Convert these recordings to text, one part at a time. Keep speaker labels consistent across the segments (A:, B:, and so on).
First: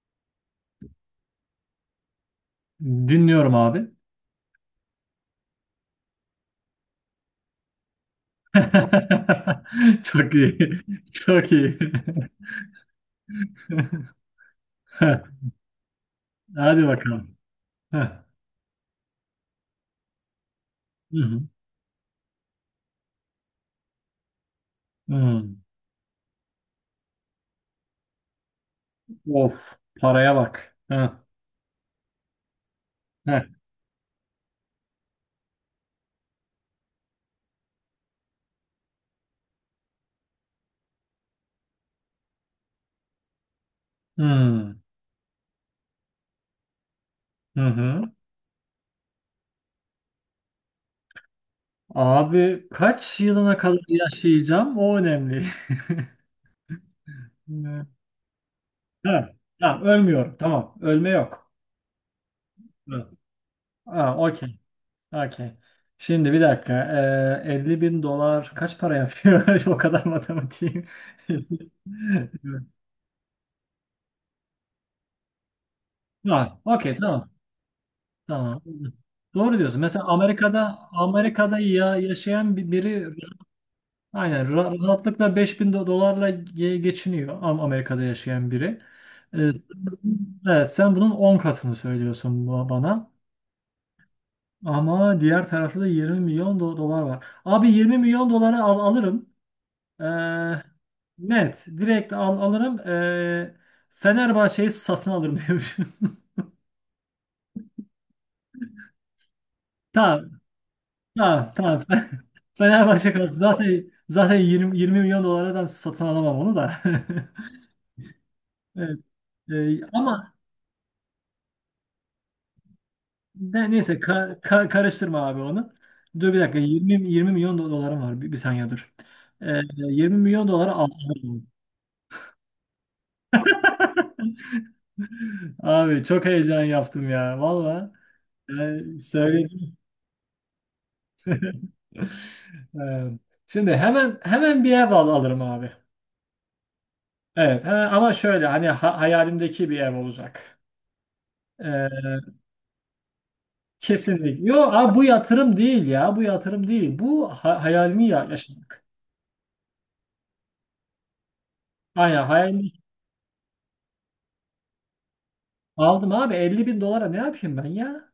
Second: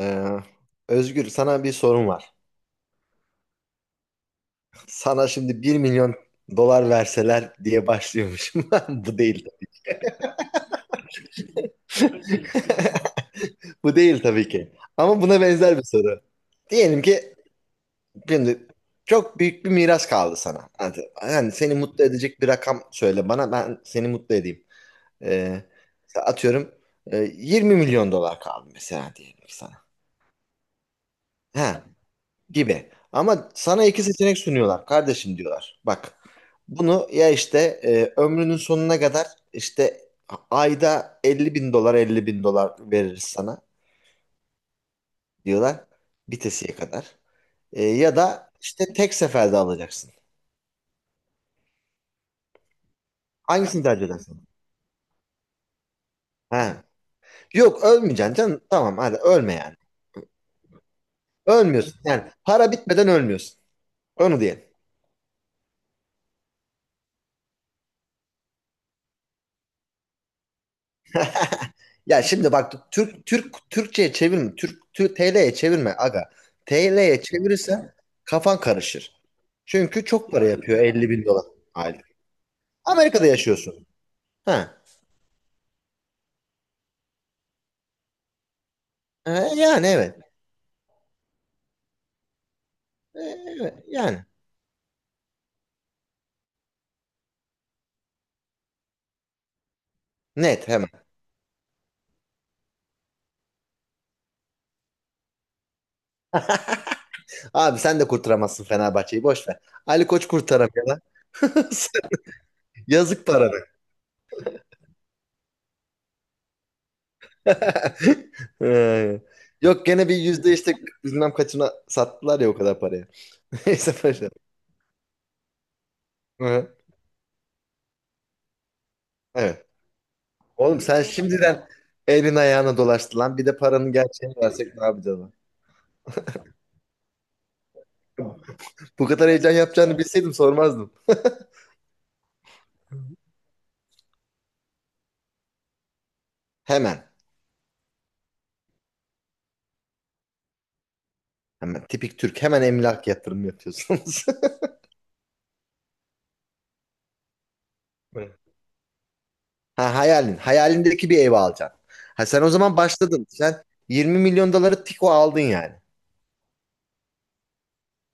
A: Ee, Özgür, sana bir sorum var.
B: Dinliyorum abi.
A: Sana şimdi 1 milyon dolar verseler diye başlıyormuşum. Bu değil.
B: Çok iyi. Çok iyi.
A: Bu değil tabii ki. Ama buna benzer bir soru.
B: Hadi
A: Diyelim ki
B: bakalım. Heh.
A: şimdi çok büyük bir miras kaldı sana. Yani,
B: Hı hı.
A: yani seni mutlu edecek bir rakam söyle bana, ben seni mutlu edeyim.
B: Hı.
A: Ee, atıyorum, 20 milyon dolar kaldı mesela, diyelim ki sana.
B: Of, paraya bak. Heh.
A: Ha, gibi.
B: Heh.
A: Ama sana iki seçenek sunuyorlar kardeşim, diyorlar. Bak, bunu ya işte ömrünün sonuna kadar işte ayda 50 bin dolar 50 bin dolar veririz sana
B: Hı.
A: diyorlar, bitesiye kadar.
B: Hı hı.
A: Ya da işte tek seferde alacaksın.
B: Abi kaç yılına kadar
A: Hangisini tercih edersin?
B: yaşayacağım? O önemli.
A: Ha. Yok,
B: Hı.
A: ölmeyeceksin canım. Tamam, hadi
B: Ha,
A: ölme yani.
B: tamam, ölmüyorum. Tamam, ölme yok.
A: Ölmüyorsun, yani para bitmeden
B: Hı.
A: ölmüyorsun.
B: Ha,
A: Onu
B: okey.
A: diyelim.
B: Okey. Şimdi bir dakika. 50 bin dolar kaç para yapıyor? O kadar matematiğim.
A: Ya şimdi bak, Türkçe'ye çevirme. Türk, Türk TL'ye çevirme aga.
B: Var. Okey,
A: TL'ye
B: tamam.
A: çevirirsen kafan
B: Tamam.
A: karışır.
B: Doğru diyorsun. Mesela
A: Çünkü çok para
B: Amerika'da
A: yapıyor 50 bin dolar
B: Amerika'da ya
A: aylık.
B: yaşayan biri
A: Amerika'da yaşıyorsun.
B: aynen
A: Ha.
B: rahatlıkla 5.000 dolarla geçiniyor Amerika'da yaşayan biri. Ee,
A: Yani, evet.
B: evet, sen bunun 10 katını söylüyorsun bana.
A: E, evet. Yani.
B: Ama diğer tarafta da 20 milyon dolar var. Abi 20 milyon doları alırım. Ee,
A: Net, hemen.
B: net. Direkt alırım. Fenerbahçe'yi satın alırım
A: Abi, sen de kurtaramazsın Fenerbahçe'yi, boş ver. Ali Koç
B: diyorum.
A: kurtaramıyor lan.
B: Ha, tamam. Sen, Fenerbahçe
A: Yazık
B: kaldı.
A: paranı.
B: Zaten 20 milyon dolara satın alamam onu da.
A: E,
B: Evet. Ee,
A: yok, gene bir
B: ama
A: yüzde işte bilmem kaçına sattılar ya o kadar parayı.
B: ne,
A: Neyse
B: neyse
A: paşa.
B: karıştırma abi onu. Dur bir
A: Hı,
B: dakika,
A: hı.
B: 20 milyon dolarım var. Bir saniye dur.
A: Evet.
B: 20 milyon dolara
A: Oğlum, sen
B: aldım.
A: şimdiden elin ayağına dolaştı lan. Bir de paranın gerçeğini versek ne yapacağız, lan?
B: Abi, çok heyecan yaptım ya valla. Ee,
A: Bu kadar heyecan
B: söyledim.
A: yapacağını bilseydim sormazdım.
B: Ee, şimdi hemen hemen bir ev alırım abi.
A: Hemen.
B: Evet, ama şöyle hani hayalimdeki bir ev olacak.
A: Hemen. Tipik
B: Ee,
A: Türk. Hemen emlak yatırımı yapıyorsunuz.
B: Kesinlikle. Yok abi, bu yatırım değil ya. Bu yatırım değil. Bu hayalini yaşamak.
A: Ha, hayalin. Hayalindeki bir evi alacaksın.
B: Aynen,
A: Ha, sen o
B: hayalini
A: zaman başladın. Sen 20 milyon doları tiko aldın yani.
B: aldım abi. 50 bin dolara ne yapayım ben ya?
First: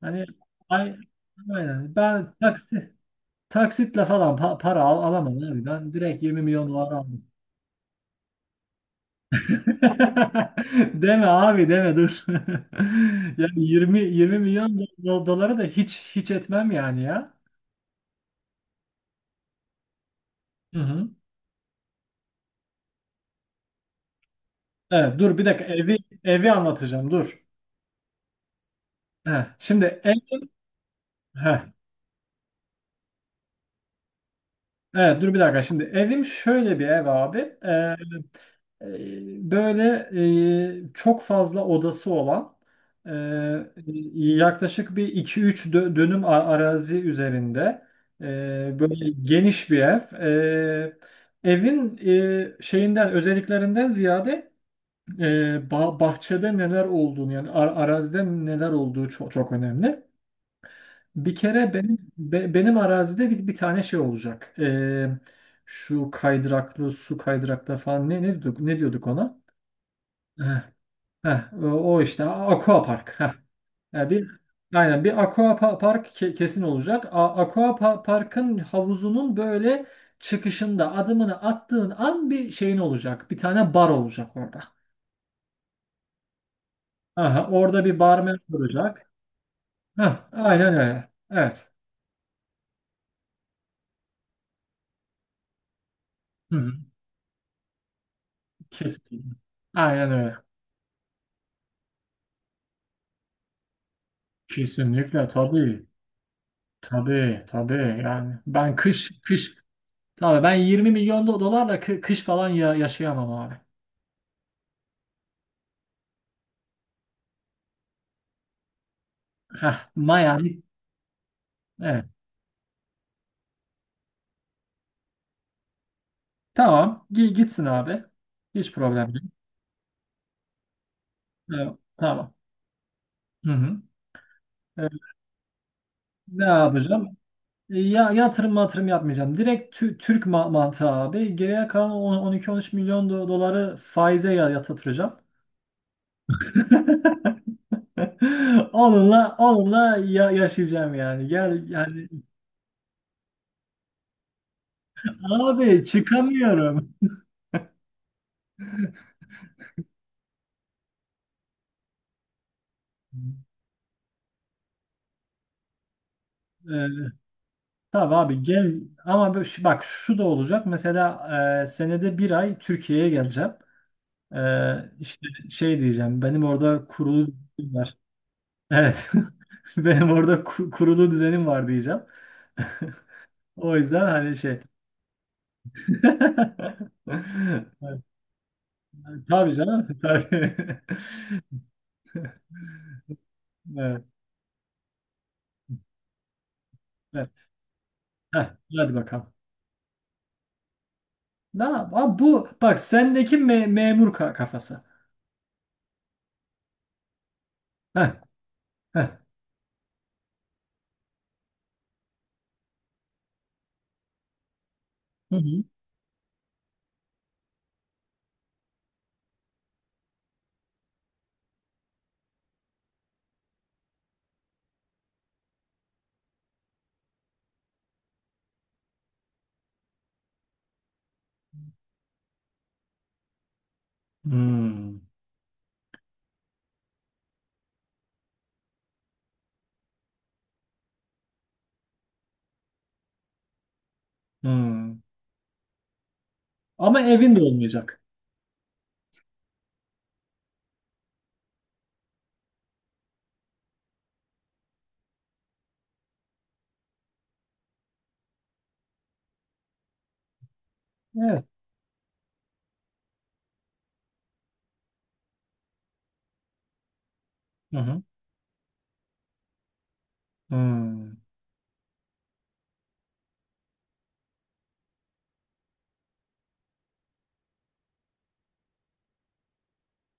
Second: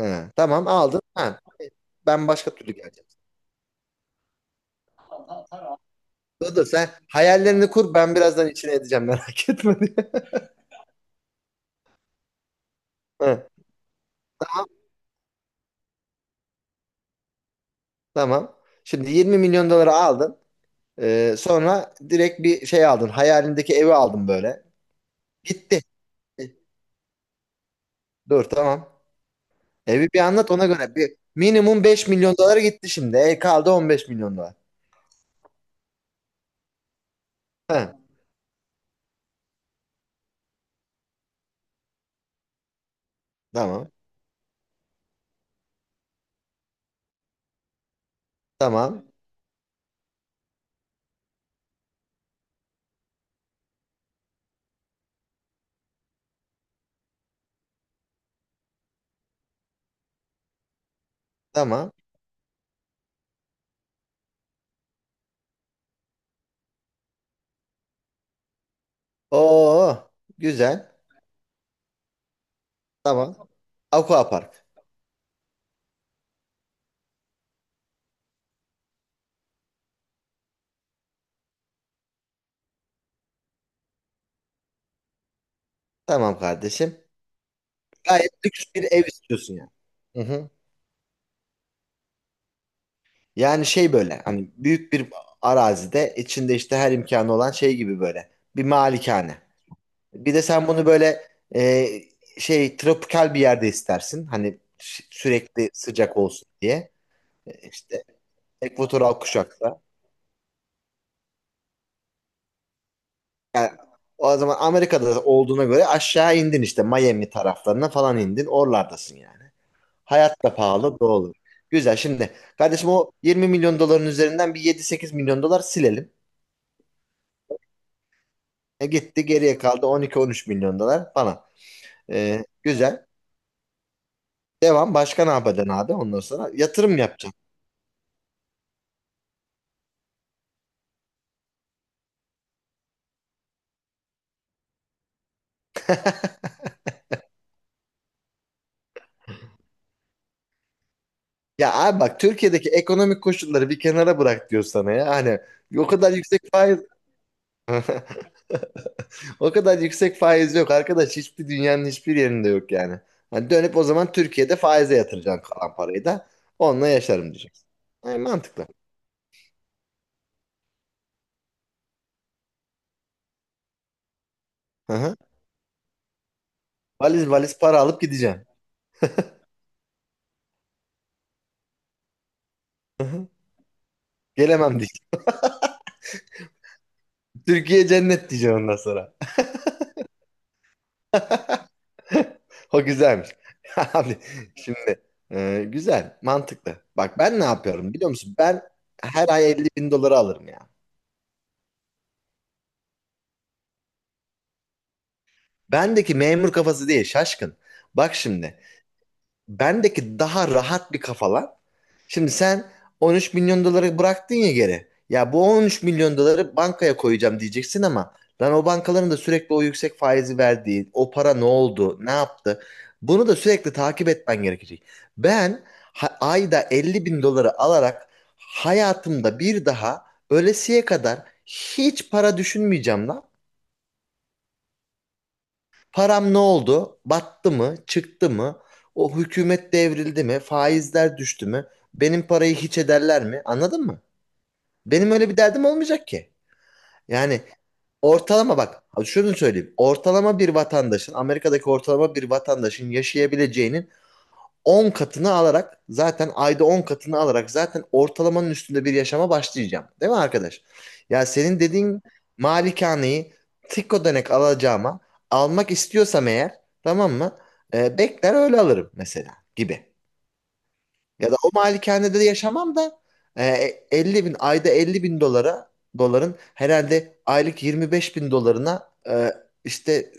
B: Hani
A: tamam,
B: ay,
A: aldın. Ha,
B: aynen.
A: ben
B: Ben
A: başka türlü
B: taksi,
A: geleceğim.
B: taksitle falan para alamam abi. Ben direkt 20
A: Dur,
B: milyon
A: sen
B: dolara aldım.
A: hayallerini kur, ben birazdan içine edeceğim merak etme diye.
B: Deme abi, deme, dur.
A: Ha,
B: Yani yirmi milyon doları da hiç etmem yani ya.
A: tamam. Şimdi 20 milyon doları aldın.
B: Hı hı.
A: Sonra direkt bir şey aldın. Hayalindeki evi aldın böyle.
B: Evet, dur bir dakika
A: Gitti.
B: evi anlatacağım, dur.
A: Dur, tamam.
B: Heh, şimdi
A: Evi
B: ev.
A: bir anlat ona göre. Bir,
B: Heh.
A: minimum 5 milyon dolara gitti şimdi. E, kaldı 15 milyon dolar.
B: Evet, dur bir dakika, şimdi evim şöyle bir ev abi.
A: Ha,
B: Ee, böyle çok fazla odası olan, e,
A: tamam.
B: yaklaşık bir iki üç dönüm arazi üzerinde, e,
A: Tamam.
B: böyle geniş bir ev. E, evin şeyinden, özelliklerinden ziyade, e, bahçede neler olduğunu, yani arazide neler olduğu çok, çok önemli. Bir kere
A: Tamam.
B: benim benim arazide bir tane şey olacak. Şu kaydıraklı su kaydıraklı falan ne diyorduk ona?
A: Oo,
B: Heh,
A: güzel.
B: heh, o işte aqua park. Heh.
A: Tamam.
B: Yani bir
A: Aquapark.
B: aynen bir aqua park kesin olacak. Aqua parkın havuzunun böyle çıkışında adımını attığın an bir şeyin olacak. Bir tane bar olacak orada.
A: Tamam kardeşim.
B: Aha, orada bir
A: Gayet
B: barmen
A: lüks bir ev
B: olacak.
A: istiyorsun yani.
B: Heh,
A: Hı hı.
B: aynen öyle. Evet.
A: Yani şey, böyle hani büyük bir arazide içinde
B: Hı hı,
A: işte her imkanı olan şey gibi böyle. Bir
B: kesin.
A: malikane.
B: Aynen
A: Bir
B: öyle.
A: de sen bunu böyle e, şey, tropikal bir yerde istersin. Hani
B: Kesinlikle,
A: sürekli
B: tabii.
A: sıcak olsun diye.
B: Tabii, tabii,
A: İşte
B: yani ben kış
A: ekvatoral
B: kış
A: kuşakta.
B: tabii ben 20 milyon dolarla kış falan ya yaşayamam abi.
A: Yani o zaman Amerika'da olduğuna göre aşağı indin, işte Miami taraflarına falan indin. Oralardasın yani.
B: Heh,
A: Hayat da
B: Miami.
A: pahalı, doğru. Güzel,
B: Evet.
A: şimdi kardeşim o 20 milyon doların üzerinden bir 7-8 milyon dolar silelim.
B: Tamam. Gitsin abi. Hiç problem
A: Gitti,
B: değil.
A: geriye kaldı 12-13 milyon dolar falan.
B: Evet, tamam.
A: Güzel.
B: Hı hı. Ee,
A: Devam. Başka ne yapacaksın abi ondan
B: ne
A: sonra? Yatırım
B: yapacağım?
A: yapacaksın.
B: Ya yatırım matırım yapmayacağım. Direkt Türk mantığı abi. Geriye kalan 12-13 milyon doları faize yatıracağım. Onunla yaşayacağım yani. Gel
A: Ya abi
B: yani
A: bak, Türkiye'deki ekonomik koşulları bir kenara bırak diyor sana ya. Hani
B: abi,
A: o kadar yüksek faiz,
B: çıkamıyorum.
A: o kadar yüksek faiz yok arkadaş. Hiçbir, dünyanın hiçbir yerinde yok yani. Hani
B: Ee,
A: dönüp o zaman Türkiye'de faize yatıracaksın kalan parayı da, onunla yaşarım diyeceksin.
B: tabii
A: Ay,
B: abi,
A: mantıklı.
B: gel ama bak şu da olacak mesela, senede bir ay Türkiye'ye geleceğim.
A: Hı hı.
B: İşte şey diyeceğim, benim orada kurulu
A: Valiz valiz
B: düzenim
A: para
B: var.
A: alıp gideceksin.
B: Evet, benim orada kurulu düzenim var diyeceğim.
A: Hı hı.
B: O yüzden hani şey.
A: Gelemem diyeceksin. Türkiye
B: Evet,
A: cennet diyeceksin ondan sonra.
B: tabii canım, tabii.
A: O güzelmiş.
B: Evet,
A: Abi, şimdi güzel, mantıklı. Bak,
B: evet.
A: ben ne yapıyorum biliyor musun?
B: Heh,
A: Ben
B: hadi
A: her
B: bakalım.
A: ay 50 bin doları alırım ya.
B: Abi, bu bak, sendeki memur kafası.
A: Bendeki memur kafası değil şaşkın.
B: Heh,
A: Bak şimdi.
B: heh.
A: Bendeki daha rahat bir kafa lan. Şimdi sen 13 milyon doları bıraktın ya geri. Ya
B: Hı
A: bu
B: hı.
A: 13 milyon doları bankaya koyacağım diyeceksin ama, lan, o bankaların da sürekli o yüksek faizi verdiği, o para ne oldu, ne yaptı? Bunu da sürekli takip etmen gerekecek. Ben ayda 50 bin doları alarak hayatımda bir daha, ölesiye kadar, hiç para düşünmeyeceğim lan.
B: Hmm,
A: Param ne oldu? Battı mı? Çıktı mı? O hükümet devrildi mi? Faizler düştü mü? Benim parayı hiç ederler mi? Anladın mı?
B: hmm.
A: Benim öyle bir derdim olmayacak ki.
B: Ama evin
A: Yani
B: de olmayacak.
A: ortalama, bak şunu söyleyeyim. Ortalama bir vatandaşın, Amerika'daki ortalama bir vatandaşın yaşayabileceğinin 10 katını alarak, zaten ayda 10 katını alarak zaten ortalamanın üstünde bir yaşama başlayacağım. Değil mi arkadaş? Ya
B: Evet.
A: senin dediğin malikaneyi tık ödenek alacağıma almak istiyorsam eğer, tamam mı?
B: Hı hı.
A: Bekler öyle alırım mesela gibi.
B: Hmm.
A: Ya da o malikanede de yaşamam da e, 50 bin ayda 50 bin dolara, doların herhalde aylık 25 bin dolarına işte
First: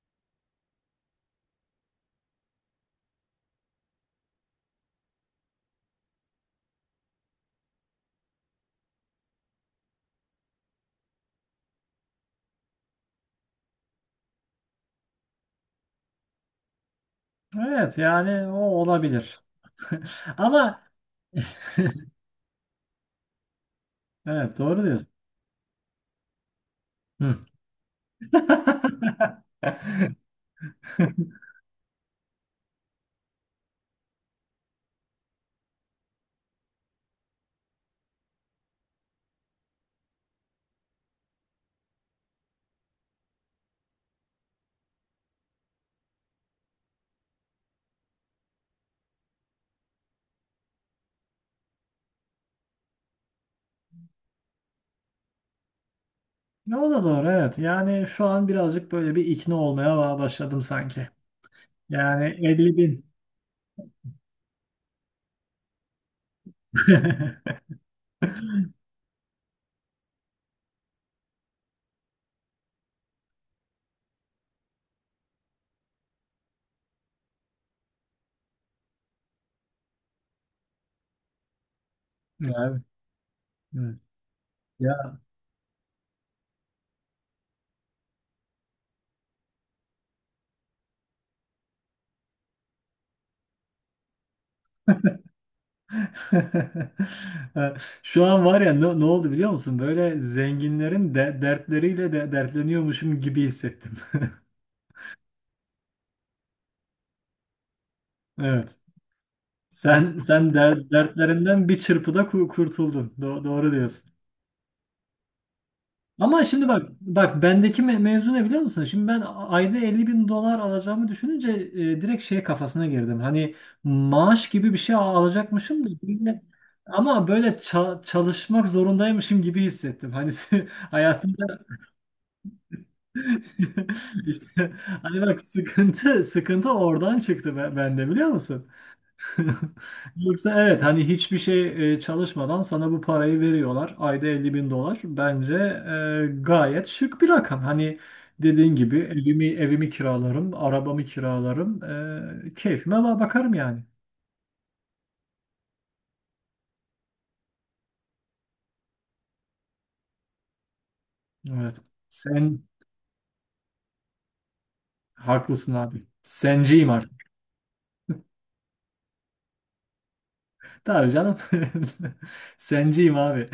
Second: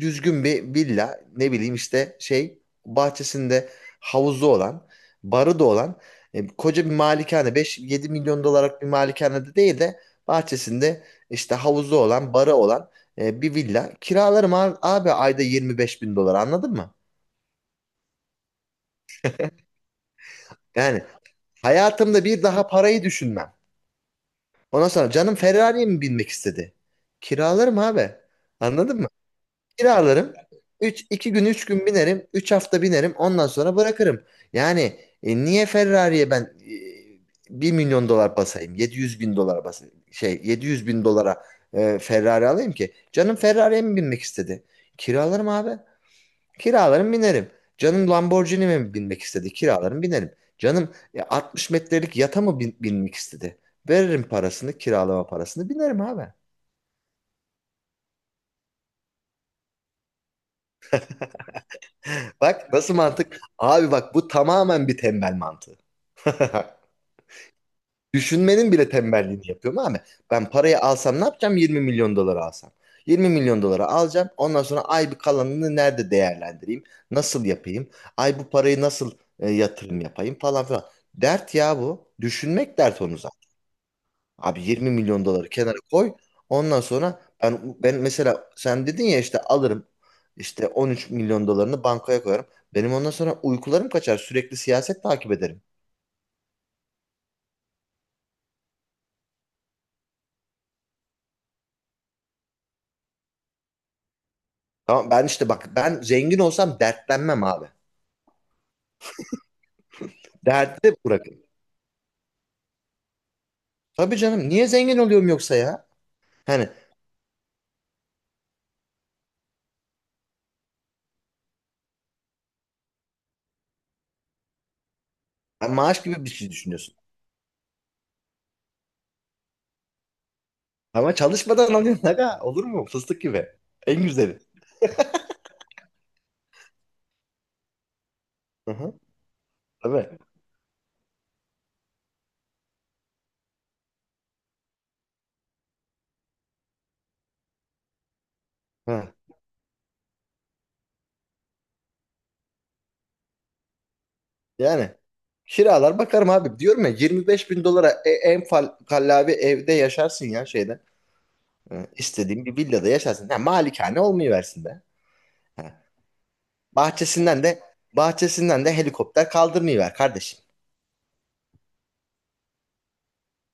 A: düzgün bir villa, ne bileyim işte şey, bahçesinde havuzu olan, barı da olan koca bir malikane, 5-7 milyon dolarlık bir malikanede değil de bahçesinde işte havuzu olan, barı olan bir villa kiralarım abi, abi ayda 25 bin dolar, anladın mı?
B: Evet, yani o olabilir. Ama
A: Yani hayatımda bir daha parayı düşünmem.
B: evet, doğru
A: Ondan
B: diyorsun.
A: sonra, canım Ferrari'ye mi binmek istedi?
B: Hı.
A: Kiralarım abi. Anladın mı? Kiralarım. 3 2 gün, 3 gün binerim. Üç hafta binerim. Ondan sonra bırakırım. Yani niye Ferrari'ye ben 1 milyon dolar basayım? 700 bin dolar basayım. Şey, 700 bin dolara Ferrari alayım ki. Canım Ferrari'ye mi binmek istedi? Kiralarım abi. Kiralarım, binerim. Canım Lamborghini mi binmek istedi? Kiralarım, binerim. Canım 60 metrelik yata mı binmek istedi? Veririm parasını, kiralama parasını, binerim abi.
B: Ne, o da doğru, evet. Yani şu an birazcık böyle bir ikna olmaya başladım sanki. Yani
A: Bak,
B: 50
A: nasıl
B: bin.
A: mantık? Abi bak, bu tamamen bir tembel mantığı. Düşünmenin bile tembelliğini yapıyorum abi. Ben parayı alsam ne yapacağım? 20 milyon doları alsam. 20 milyon doları alacağım. Ondan sonra, ay, bir kalanını nerede değerlendireyim? Nasıl yapayım? Ay, bu parayı nasıl yatırım yapayım, falan filan. Dert ya bu. Düşünmek
B: Evet.
A: dert onu.
B: Evet.
A: Abi, 20
B: Ya.
A: milyon doları kenara koy. Ondan sonra ben, ben mesela sen dedin ya, işte alırım işte 13 milyon dolarını bankaya koyarım. Benim ondan sonra uykularım kaçar. Sürekli siyaset takip ederim.
B: Şu an var ya, ne oldu biliyor musun? Böyle zenginlerin de dertleriyle de dertleniyormuşum gibi hissettim.
A: Tamam, ben işte bak, ben zengin olsam dertlenmem abi.
B: Evet. Sen der-
A: Derdi de bırakın.
B: dertlerinden bir çırpıda kurtuldun. Doğru diyorsun.
A: Tabii canım, niye zengin oluyorum yoksa ya?
B: Ama şimdi
A: Hani
B: bak bendeki mevzu ne biliyor musun? Şimdi ben ayda 50 bin dolar alacağımı düşününce, direkt şey kafasına girdim. Hani maaş gibi bir şey al-
A: ben
B: alacakmışım da
A: maaş gibi bir
B: böyle-
A: şey düşünüyorsun.
B: ama böyle çalışmak zorundaymışım gibi hissettim. Hani
A: Ama
B: hayatımda
A: çalışmadan alıyorsun aga. Olur mu? Fıstık gibi. En güzeli.
B: işte hani, bak, sıkıntı oradan çıktı bende biliyor musun?
A: Hı hı. Tabii.
B: Yoksa evet, hani hiçbir şey, çalışmadan sana bu parayı veriyorlar. Ayda 50 bin dolar. Bence gayet şık bir rakam. Hani dediğin gibi
A: Hı.
B: evimi kiralarım, arabamı kiralarım. Keyfime bakarım yani.
A: Yani kiralar bakarım abi. Diyorum ya, 25 bin dolara kallavi evde yaşarsın ya, şeyde.
B: Evet.
A: İstediğin bir
B: Sen
A: villada yaşarsın. Ha, malikane olmayıversin be.
B: haklısın
A: Ha.
B: abi. Senciyim artık.
A: Bahçesinden de bahçesinden de helikopter kaldırmayıver kardeşim.
B: Tabii canım. Senciyim abi.